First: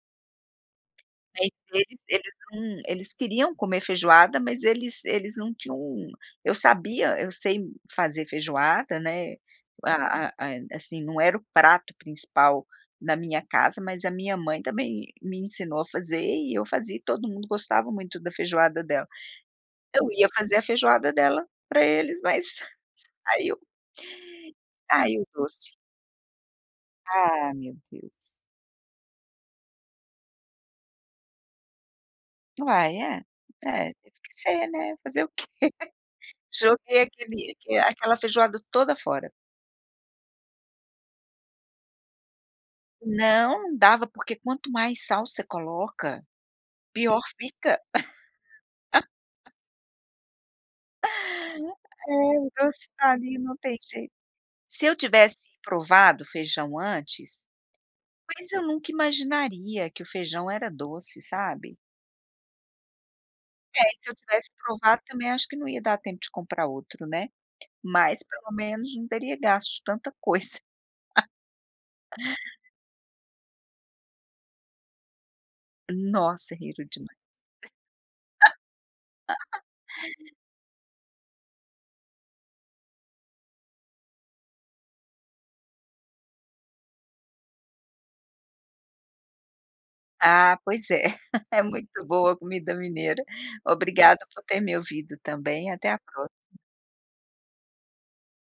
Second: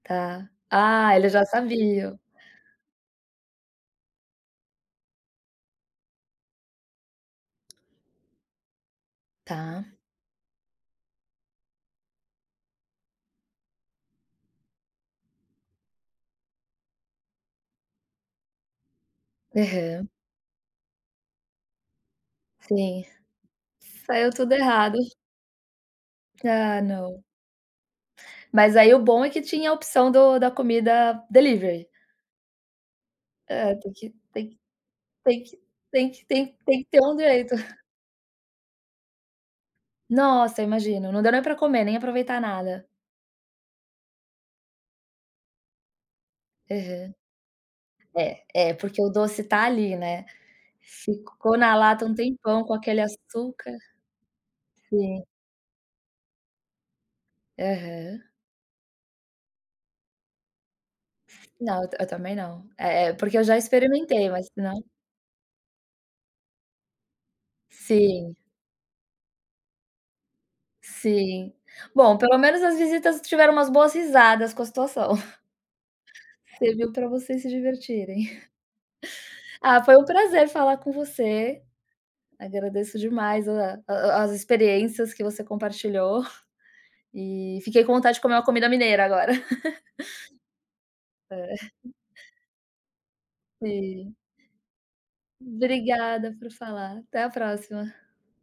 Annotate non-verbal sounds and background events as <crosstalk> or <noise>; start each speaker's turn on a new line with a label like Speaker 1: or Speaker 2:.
Speaker 1: Tá. Ah, eles já
Speaker 2: Mas eles
Speaker 1: sabiam.
Speaker 2: eles não eles queriam comer feijoada, mas eles eles não tinham, eu sabia eu sei fazer feijoada, né,
Speaker 1: Tá.
Speaker 2: a a a, eh, assim, não era o prato principal na minha casa, mas a minha mãe também me ensinou a fazer e eu fazia e todo mundo gostava muito da feijoada dela. Eu
Speaker 1: Aham.
Speaker 2: ia fazer a feijoada dela pra eles mas,
Speaker 1: Sim.
Speaker 2: aí eu
Speaker 1: Saiu tudo errado.
Speaker 2: ai o doce
Speaker 1: Ah, não.
Speaker 2: Ah meu Deus!
Speaker 1: Mas aí o bom é que tinha a opção do da comida delivery.
Speaker 2: Ah é,
Speaker 1: É tem
Speaker 2: é,
Speaker 1: que
Speaker 2: deve que
Speaker 1: tem que
Speaker 2: ser, né, fazer o
Speaker 1: tem
Speaker 2: quê?
Speaker 1: que tem que
Speaker 2: <chuckles>
Speaker 1: tem que
Speaker 2: Joguei
Speaker 1: ter um
Speaker 2: aquele
Speaker 1: jeito.
Speaker 2: a aquela feijoada toda fora.
Speaker 1: Nossa, imagino, não deu nem pra comer, nem aproveitar nada?
Speaker 2: Não dava, porque quanto mais sal você coloca,
Speaker 1: Aham.
Speaker 2: pior fica.
Speaker 1: É, é porque o doce
Speaker 2: <laughs>
Speaker 1: tá ali, né, ficou na lata
Speaker 2: É
Speaker 1: um
Speaker 2: o
Speaker 1: tempão com
Speaker 2: doce
Speaker 1: aquele
Speaker 2: tá ali não
Speaker 1: açúcar.
Speaker 2: tem jeito. Se eu
Speaker 1: Sim.
Speaker 2: tivesse provado o feijão antes,
Speaker 1: Aham.
Speaker 2: mas eu nunca imaginaria que o feijão era doce, sabe.
Speaker 1: Não, eu ta eu também não, eh eh, porque eu já
Speaker 2: É, se eu
Speaker 1: experimentei mas
Speaker 2: tivesse
Speaker 1: não
Speaker 2: provado também acho que não ia dar tempo de comprar outro, né, mas
Speaker 1: Sim.
Speaker 2: pelo menos não teria gasto de tanta coisa. <chuckles>
Speaker 1: Sim. Bom, pelo menos as visitas tiveram umas boas risadas com a situação.
Speaker 2: Nossa, riram
Speaker 1: Serviu
Speaker 2: de mim.
Speaker 1: pra vocês se divertirem. <chuckles>
Speaker 2: <laughs>
Speaker 1: Ah, foi um prazer falar com você, agradeço demais a a as experiências que você compartilhou, e fiquei com vontade de comer uma comida mineira agora.
Speaker 2: Ah pois
Speaker 1: <chuckles>
Speaker 2: é. <chuckles>
Speaker 1: É.
Speaker 2: É muito boa a comida mineira.
Speaker 1: Sim.
Speaker 2: Obrigada por ter me ouvido também, até a
Speaker 1: Obrigada por
Speaker 2: próxima.
Speaker 1: falar, até a próxima.